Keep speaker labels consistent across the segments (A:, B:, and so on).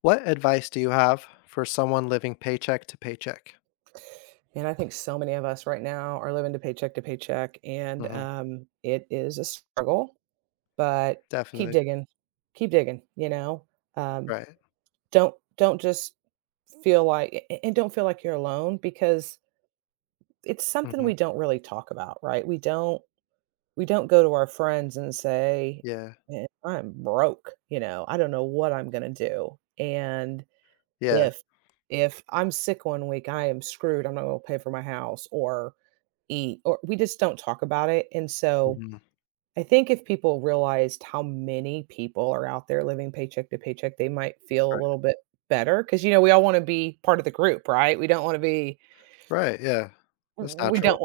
A: What advice do you have for someone living paycheck to paycheck?
B: And I think so many of us right now are living to paycheck, and
A: Mhm.
B: it is a struggle. But keep
A: Definitely.
B: digging, keep digging. Um,
A: Right.
B: don't just feel like a- and don't feel like you're alone because it's something
A: Mhm.
B: we don't really talk about, right? We don't go to our friends and say,
A: Yeah.
B: "Eh, I'm broke, you know, I don't know what I'm going to do," and
A: Yeah.
B: if if I'm sick 1 week, I am screwed, I'm not gonna pay for my house or eat, or we just don't talk about it. And so,
A: Mhm.
B: I think if people realized how many people are out there living paycheck to paycheck, they might feel a
A: Right.
B: little bit better. Because you know, we all wanna be part of the group, right? We don't wanna be
A: Right, yeah. That's
B: we
A: natural.
B: don't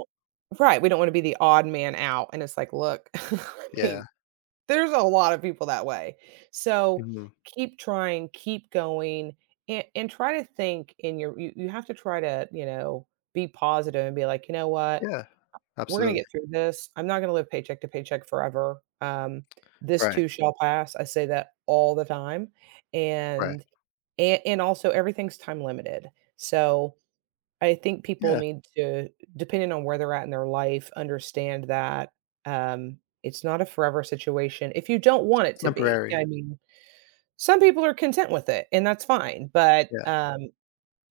B: Right, we don't wanna be the odd man out, and it's like, "Look,"
A: Yeah.
B: there's a lot of people that way. So,
A: Mhm.
B: keep trying, keep going, and try to think in you have to try to, you know, be positive and be like, "You know what?
A: Yeah.
B: We're gonna
A: Absolutely.
B: get through this. I'm not gonna live paycheck to paycheck forever. This
A: Right.
B: too shall pass." I say that all the time,
A: Right.
B: and and also everything's time limited. So I think people
A: Yeah.
B: need to, depending on where they're at in their life, understand that um, it's not a forever situation if you don't want it to be.
A: Temporary.
B: I mean, some people are content with it, and that's fine. But
A: Yeah.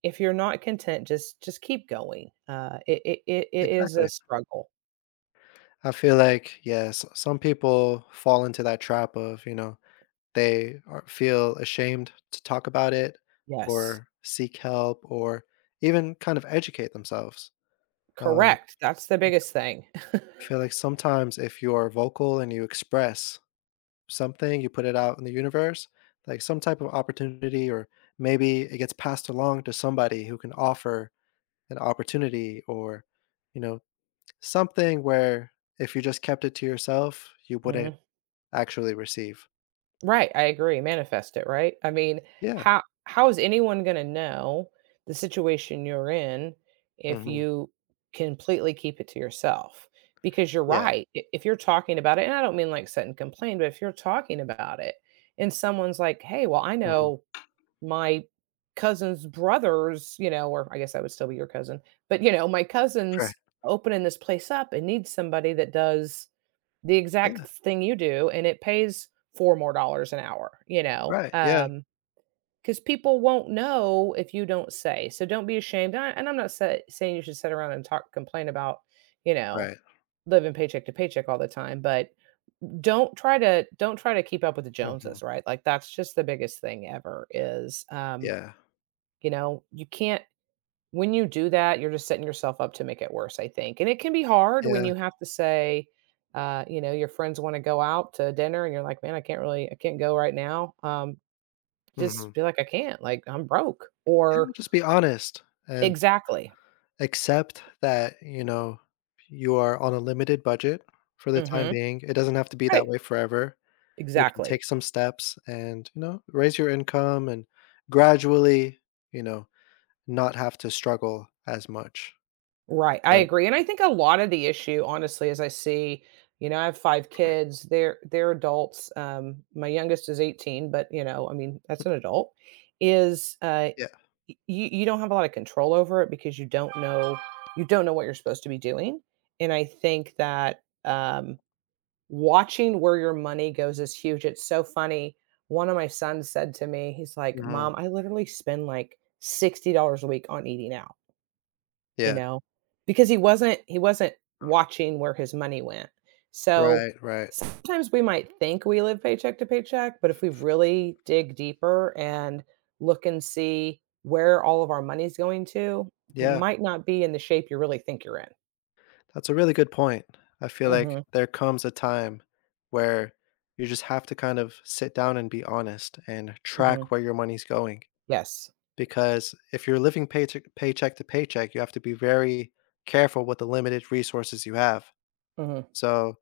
B: if you're not content, just keep going. It is a
A: Exactly.
B: struggle.
A: I feel like, yes, some people fall into that trap of, they are feel ashamed to talk about it,
B: Yes,
A: or seek help, or even kind of educate themselves. Um
B: correct. That's the biggest thing.
A: I feel like sometimes if you are vocal and you express something, you put it out in the universe, like some type of opportunity, or maybe it gets passed along to somebody who can offer an opportunity, or, you know, something where if you just kept it to yourself, you wouldn't
B: Mhm.
A: actually receive.
B: Right, I agree, manifest it, right? I mean,
A: Yeah.
B: how is anyone gonna know the situation you're in if
A: Hmm.
B: you completely keep it to yourself? Because you're
A: Yeah.
B: right, I if you're talking about it, and I don't mean like sit and complain, but if you're talking about it and someone's like, "Hey, well, I know
A: Hmm.
B: my cousin's brothers," you know, or I guess that would still be your cousin, but, you know, "My
A: Right.
B: cousin's opening this place up and needs somebody that does" the
A: Yeah.
B: exact thing you do, and it pays 4 more dollars an hour, you know,
A: Right. Yeah.
B: because people won't know if you don't say, so don't be ashamed. And I'm not sa saying you should sit around and talk complain about, you know,
A: Right.
B: living paycheck to paycheck all the time, but don't try to keep up with the
A: Hmm.
B: Joneses, right? Like, that's just the biggest thing ever is,
A: Yeah.
B: you know, you can't when you do that, you're just setting yourself up to make it worse, I think. And it can be hard when
A: Yeah.
B: you have to say, you know, your friends wanna go out to dinner and you're like, "Man, I can't go right now."
A: Hmm.
B: Just be like, "I can't, like, I'm broke," or
A: Yeah. Just be honest and
B: Exactly.
A: accept that, you know, you are on a limited budget for the time
B: Mhm.
A: being. It doesn't have to be that
B: Right.
A: way forever. You can
B: Exactly.
A: take some steps and, raise your income and gradually, you know, not have to struggle as much.
B: Right, I
A: But
B: agree, and I think a lot of the issue, honestly, as I see you know, I have 5 kids, they're adults, my youngest is 18, but, you know, I mean, that's an adult, is,
A: yeah.
B: Y you you don't have a lot of control over it because you don't know what you're supposed to be doing. And I think that, watching where your money goes is huge, it's so funny. One of my sons said to me, he's like,
A: Mhm.
B: "Mom, I literally spend, like, $60 a week on eating out." You
A: Yeah.
B: know? Because he wasn't watching where his money went. So,
A: Right, right.
B: sometimes we might think we live paycheck to paycheck, but if we really dig deeper and look and see where all of our money's going to, you
A: Yeah,
B: might not be in the shape you really think you're in.
A: that's a really good point. I feel like
B: Mhm,
A: there comes a time where you just have to kind of sit down and be honest and track
B: mhm.
A: where your money's going.
B: Yes.
A: Because if you're living paycheck to paycheck, you have to be very careful with the limited resources you have.
B: Mhm.
A: So,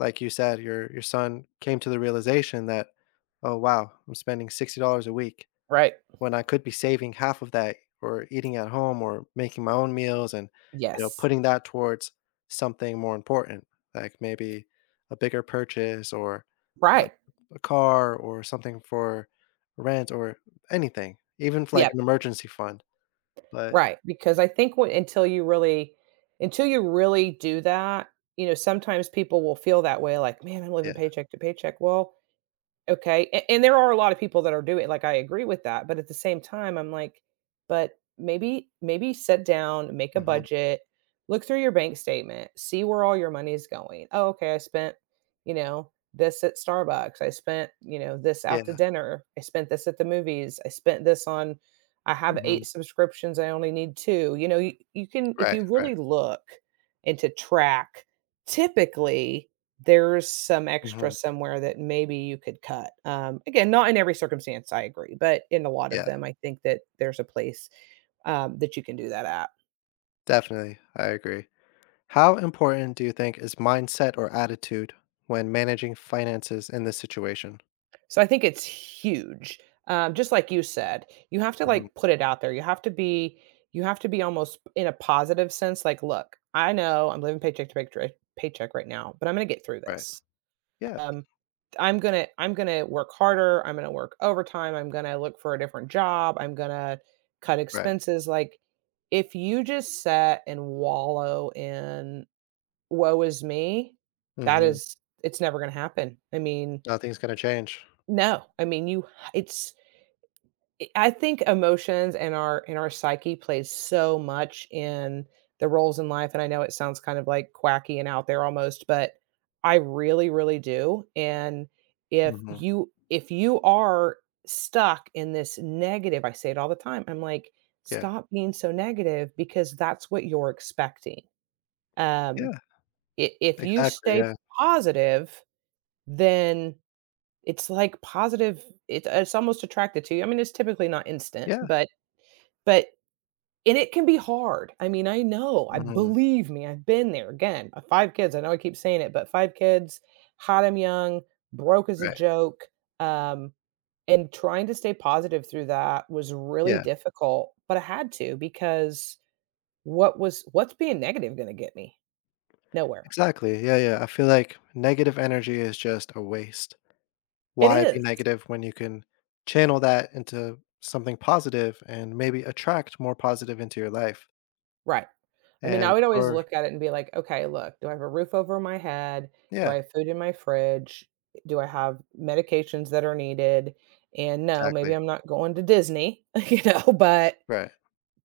A: like you said, your son came to the realization that, oh wow, I'm spending $60 a week
B: Right.
A: when I could be saving half of that, or eating at home, or making my own meals, and
B: Yes.
A: putting that towards something more important, like maybe a bigger purchase, or a,
B: Right.
A: a car, or something for rent, or anything, even if, like,
B: Yeah.
A: an emergency fund. But
B: Right, because I think when until you really do that, you know, sometimes people will feel that way like, "Man, I'm
A: yeah,
B: living paycheck to paycheck." Well, okay, and there are a lot of people that are doing like, I agree with that, but at the same time, I'm like, but maybe sit down, make a
A: mhm,
B: budget, look through your bank statement, see where all your money is going. Oh, okay, I spent, you know, this at Starbucks. I spent, you know, this out to
A: yeah,
B: dinner. I spent this at the movies. I spent this on I have
A: mhm,
B: 8 subscriptions, I only need 2. You know, you can if
A: right,
B: you
A: right,
B: really look and to track, typically there's some extra
A: mhm,
B: somewhere that maybe you could cut. Again, not in every circumstance, I agree, but in a lot of
A: yeah,
B: them, I think that there's a place, that you can do that at.
A: definitely, I agree. How important do you think is mindset or attitude when managing finances in this situation?
B: So I think it's huge. Just like you said, you have to
A: Mhm,
B: like put it out there. You have to be almost in a positive sense. Like, look, I know I'm living paycheck right now, but I'm going to get through
A: right,
B: this.
A: yeah,
B: um, I'm gonna work harder. I'm gonna work overtime. I'm gonna look for a different job. I'm gonna cut
A: right,
B: expenses. Like, if you just sit and wallow in woe is me, that
A: mhm,
B: is it's never gonna happen. I mean,
A: nothing's gonna change.
B: no. I mean, you it's I think emotions and our psyche plays so much in the roles in life. And I know it sounds kind of like quacky and out there almost, but I really, really do. And
A: Mhm,
B: if you are stuck in this negative, I say it all the time. I'm like,
A: yeah,
B: stop being so negative because that's what you're expecting. Um,
A: yeah,
B: if you
A: exactly,
B: stay
A: yeah,
B: positive, then it's like positive. It's almost attracted to you. I mean, it's typically not instant,
A: yeah,
B: but but and it can be hard. I mean, I know. I
A: mhm,
B: Believe me, I've been there. Again, 5 kids, I know I keep saying it, but 5 kids, had them young, broke as a
A: right,
B: joke, um, and trying to stay positive through that was really
A: yeah,
B: difficult, but I had to because what's being negative gonna get me? Nowhere.
A: exactly, yeah, yeah, I feel like negative energy is just a waste.
B: It
A: Why be
B: is.
A: negative when you can channel that into something positive and maybe attract more positive into your life?
B: Right. I mean, I
A: And
B: would always
A: or
B: look at it and be like, "Okay, look, do I have a roof over my head? Do I
A: yeah,
B: have food in my fridge? Do I have medications that are needed? And no, maybe
A: exactly.
B: I'm not going to Disney, you know, but
A: Right.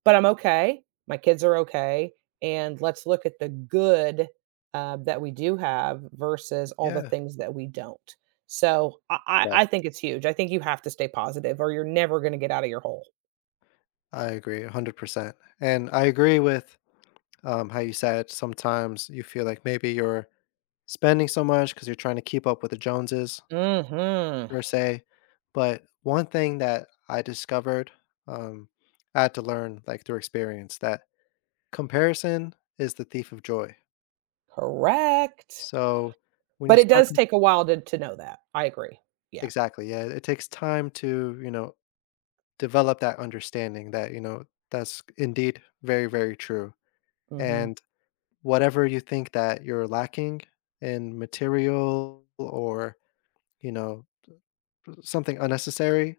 B: I'm okay. My kids are okay. And let's look at the good that we do have versus all the
A: Yeah,
B: things that we don't. So
A: right.
B: I think it's huge. I think you have to stay positive or you're never going to get out of your hole.
A: I agree 100%. And I agree with how you said sometimes you feel like maybe you're spending so much because you're trying to keep up with the Joneses
B: Hmm.
A: per se. But one thing that I discovered, um, I had to learn, like, through experience that comparison is the thief of joy.
B: Correct.
A: So, when you
B: But it
A: start
B: does
A: com
B: take a while to know that. I agree. Yeah.
A: exactly, yeah, it takes time to, develop that understanding that, that's indeed very, very true,
B: Mhm,
A: and whatever you think that you're lacking in material, or, you know, something unnecessary,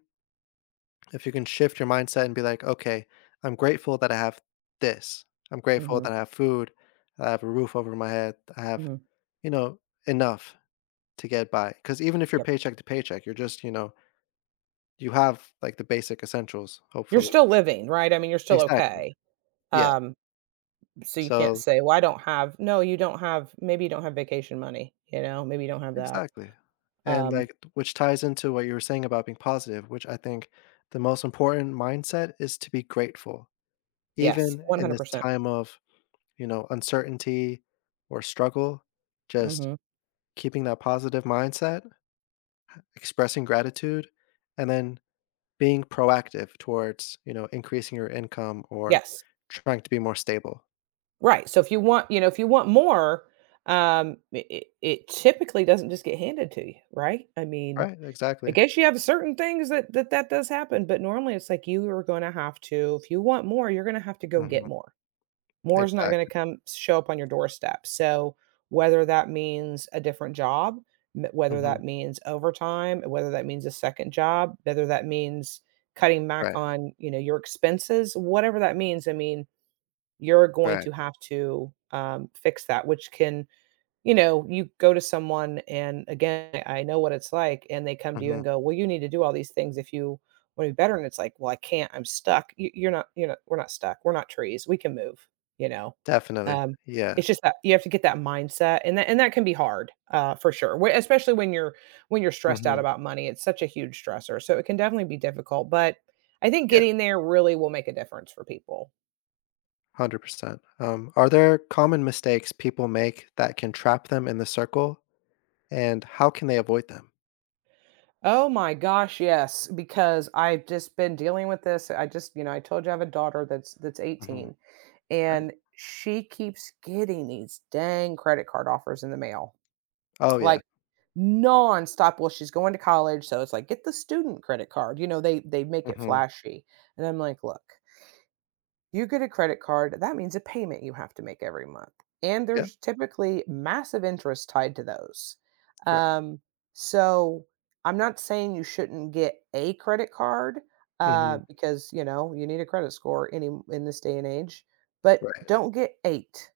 A: if you can shift your mindset and be like, "Okay, I'm grateful that I have this. I'm grateful
B: mhm,
A: that I have food, I have a roof over my head, I have,
B: mhm.
A: you know, enough to get by. Because even if you're
B: Yep.
A: paycheck to paycheck, you're just, you have, like, the basic essentials,
B: You're
A: hopefully."
B: still living, right? I mean, you're still
A: Exactly.
B: okay.
A: Yeah.
B: Um, so you can't
A: So
B: say, "Well, I don't have" no, you don't have maybe you don't have vacation money, you know? Maybe you don't have that.
A: exactly. And,
B: Um,
A: like, which ties into what you were saying about being positive, which I think the most important mindset is to be grateful.
B: yes,
A: Even in this
B: 100%.
A: time of, uncertainty or struggle, just
B: Mhm.
A: keeping that positive mindset, expressing gratitude, and then being proactive towards, increasing your income or
B: Yes.
A: trying to be more stable.
B: Right, so if you want you know, if you want more, it typically doesn't just get handed to you, right? I mean,
A: Right,
B: I
A: exactly.
B: guess you have certain things that does happen, but normally it's like you are gonna have to if you want more, you're gonna have to go
A: Mhm.
B: get more. More is not gonna
A: Exactly.
B: come show up on your doorstep. So whether that means a different job, whether
A: Mhm.
B: that means overtime, whether that means a second job, whether that means cutting back
A: Right,
B: on you know your expenses, whatever that means, I mean, you're going
A: right.
B: to have to fix that, which can you know, you go to someone and again, I know what it's like, and they come to you
A: Mhm.
B: and go, "Well, you need to do all these things if you want to be better." And it's like, "Well, I can't. I'm stuck." You're not. You are not we're not stuck. We're not trees. We can move. You know,
A: Definitely.
B: um,
A: Yeah.
B: it's just that you have to get that mindset, and that can be hard, for sure, especially when you're stressed out
A: Mhm.
B: about money. It's such a huge stressor, so it can definitely be difficult. But I think
A: Yeah,
B: getting there really will make a difference for people.
A: 100%. Are there common mistakes people make that can trap them in the circle, and how can they avoid them?
B: Oh my gosh, yes, because I've just been dealing with this. I just, you know, I told you I have a daughter that's
A: Mhm.
B: 18
A: Right.
B: and she keeps getting these dang credit card offers in the mail.
A: Oh, yeah.
B: Like, nonstop. Well, she's going to college, so it's like get the student credit card. You know, they make it
A: Mhm.
B: flashy. And I'm like, look, you get a credit card, that means a payment you have to make every month, and
A: Yeah.
B: there's typically massive interest tied to those.
A: Right.
B: Um, so I'm not saying you shouldn't get a credit card,
A: Mhm.
B: because, you know, you need a credit score any in this day and age, but
A: Right.
B: don't get 8.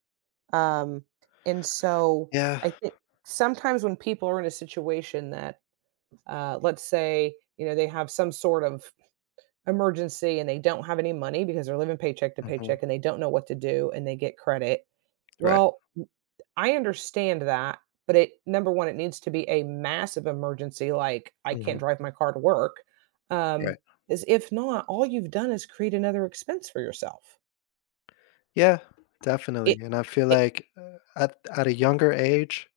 B: Um, and so
A: Yeah.
B: I think sometimes when people are in a situation that, let's say, you know, they have some sort of emergency and they don't have any money because they're living paycheck to
A: Mhm.
B: paycheck and they don't know what to do and they get credit.
A: Right.
B: Well, I understand that, but it number one, it needs to be a massive emergency, like I can't
A: Mhm.
B: drive my car to work. Um,
A: Right.
B: is if not, all you've done is create another expense for yourself.
A: Yeah, definitely,
B: It,
A: and I feel
B: it,
A: like, at a younger age,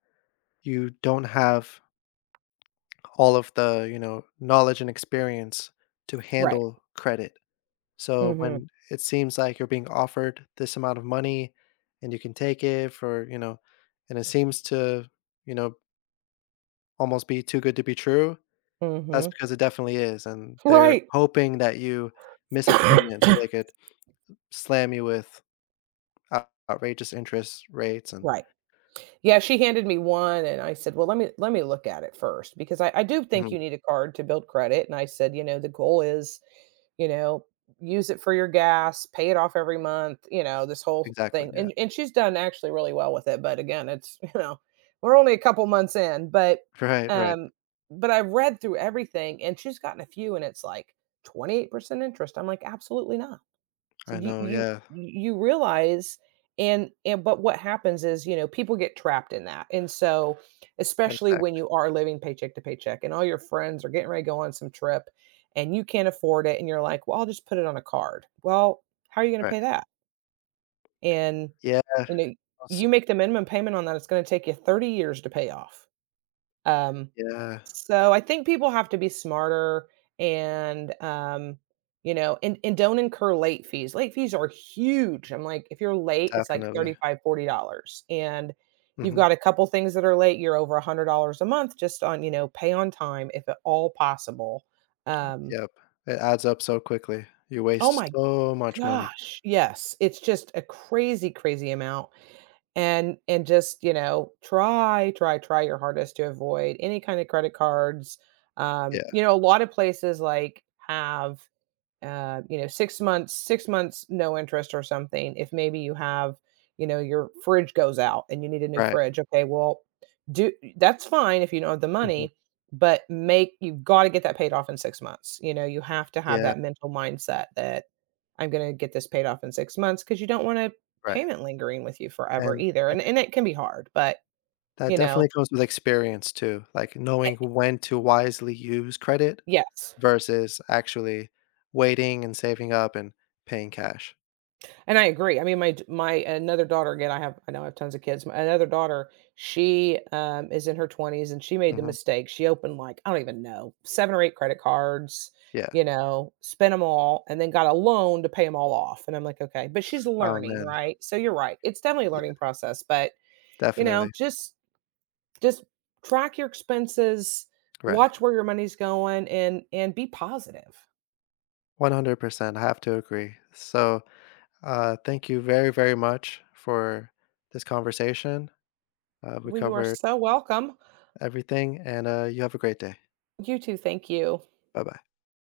A: you don't have all of the, knowledge and experience to
B: right.
A: handle credit. So
B: Mm-hmm.
A: when it seems like you're being offered this amount of money and you can take it for, and it seems to, you know, almost be too good to be true, that's
B: Mm-hmm.
A: because it definitely is. And they're
B: Right.
A: hoping that you miss a payment so they could slam you with outrageous interest rates and
B: Right. Yeah, she handed me one and I said, "Well, let me look at it first because I do think
A: mhm,
B: you need a card to build credit." And I said, "You know, the goal is, you know, use it for your gas, pay it off every month, you know, this whole
A: exactly.
B: thing."
A: Yeah.
B: And she's done actually really well with it, but again, it's, you know, we're only a couple months in,
A: Right, right.
B: um but I read through everything and she's gotten a few and it's like 28% interest. I'm like, "Absolutely not." So
A: I
B: you
A: know.
B: you
A: Yeah.
B: you realize and but what happens is, you know, people get trapped in that. And so, especially when
A: Exactly.
B: you are living paycheck to paycheck and all your friends are getting ready to go on some trip and you can't afford it and you're like, "Well, I'll just put it on a card." Well, how are you gonna
A: Right.
B: pay that? And,
A: Yeah.
B: you know,
A: Also,
B: you make the minimum payment on that, it's gonna take you 30 years to pay off. Um,
A: yeah.
B: so I think people have to be smarter and you know, and don't incur late fees. Late fees are huge. I'm like, if you're late, it's like
A: Definitely.
B: 35, $40 and you've
A: Hmm.
B: got a couple things that are late, you're over $100 a month just on, you know, pay on time if at all possible. Um,
A: Yep. It adds up so quickly. You
B: oh
A: waste
B: my
A: so much money.
B: gosh, yes, it's just a crazy, crazy amount and just you know try your hardest to avoid any kind of credit cards
A: Yeah,
B: you know a lot of places like have you know, six months, no interest or something. If maybe you have, you know, your fridge goes out and you need a new
A: right,
B: fridge. Okay, well, do that's fine if you don't have the
A: mhm,
B: money, but make you've got to get that paid off in 6 months. You know, you have to have
A: yeah,
B: that mental mindset that I'm going to get this paid off in 6 months because you don't want a
A: right,
B: payment lingering with you forever
A: and
B: either.
A: I
B: And
A: think
B: and it can be hard, but
A: that
B: you know,
A: definitely comes with experience too, like, knowing
B: eh,
A: when to wisely use credit
B: yes.
A: versus actually waiting and saving up and paying cash.
B: And I agree. I mean, my another daughter again, I know I have tons of kids. My another daughter, she, is in her 20s, and she made the
A: Mhm,
B: mistake. She opened, like, I don't even know, 7 or 8 credit cards,
A: yeah.
B: you know, spent them all, and then got a loan to pay them all off, and I'm like, "Okay." But she's
A: Oh,
B: learning,
A: man.
B: right? So you're right. It's definitely a
A: Yeah,
B: learning process, but, you know,
A: definitely.
B: just track your expenses,
A: Right.
B: watch where your money's going, and be positive.
A: 100%, I have to agree. So, thank you very, very much for this conversation. We
B: Well, you are
A: covered
B: so welcome.
A: everything, and, you have a great day.
B: You too. Thank you.
A: Bye-bye.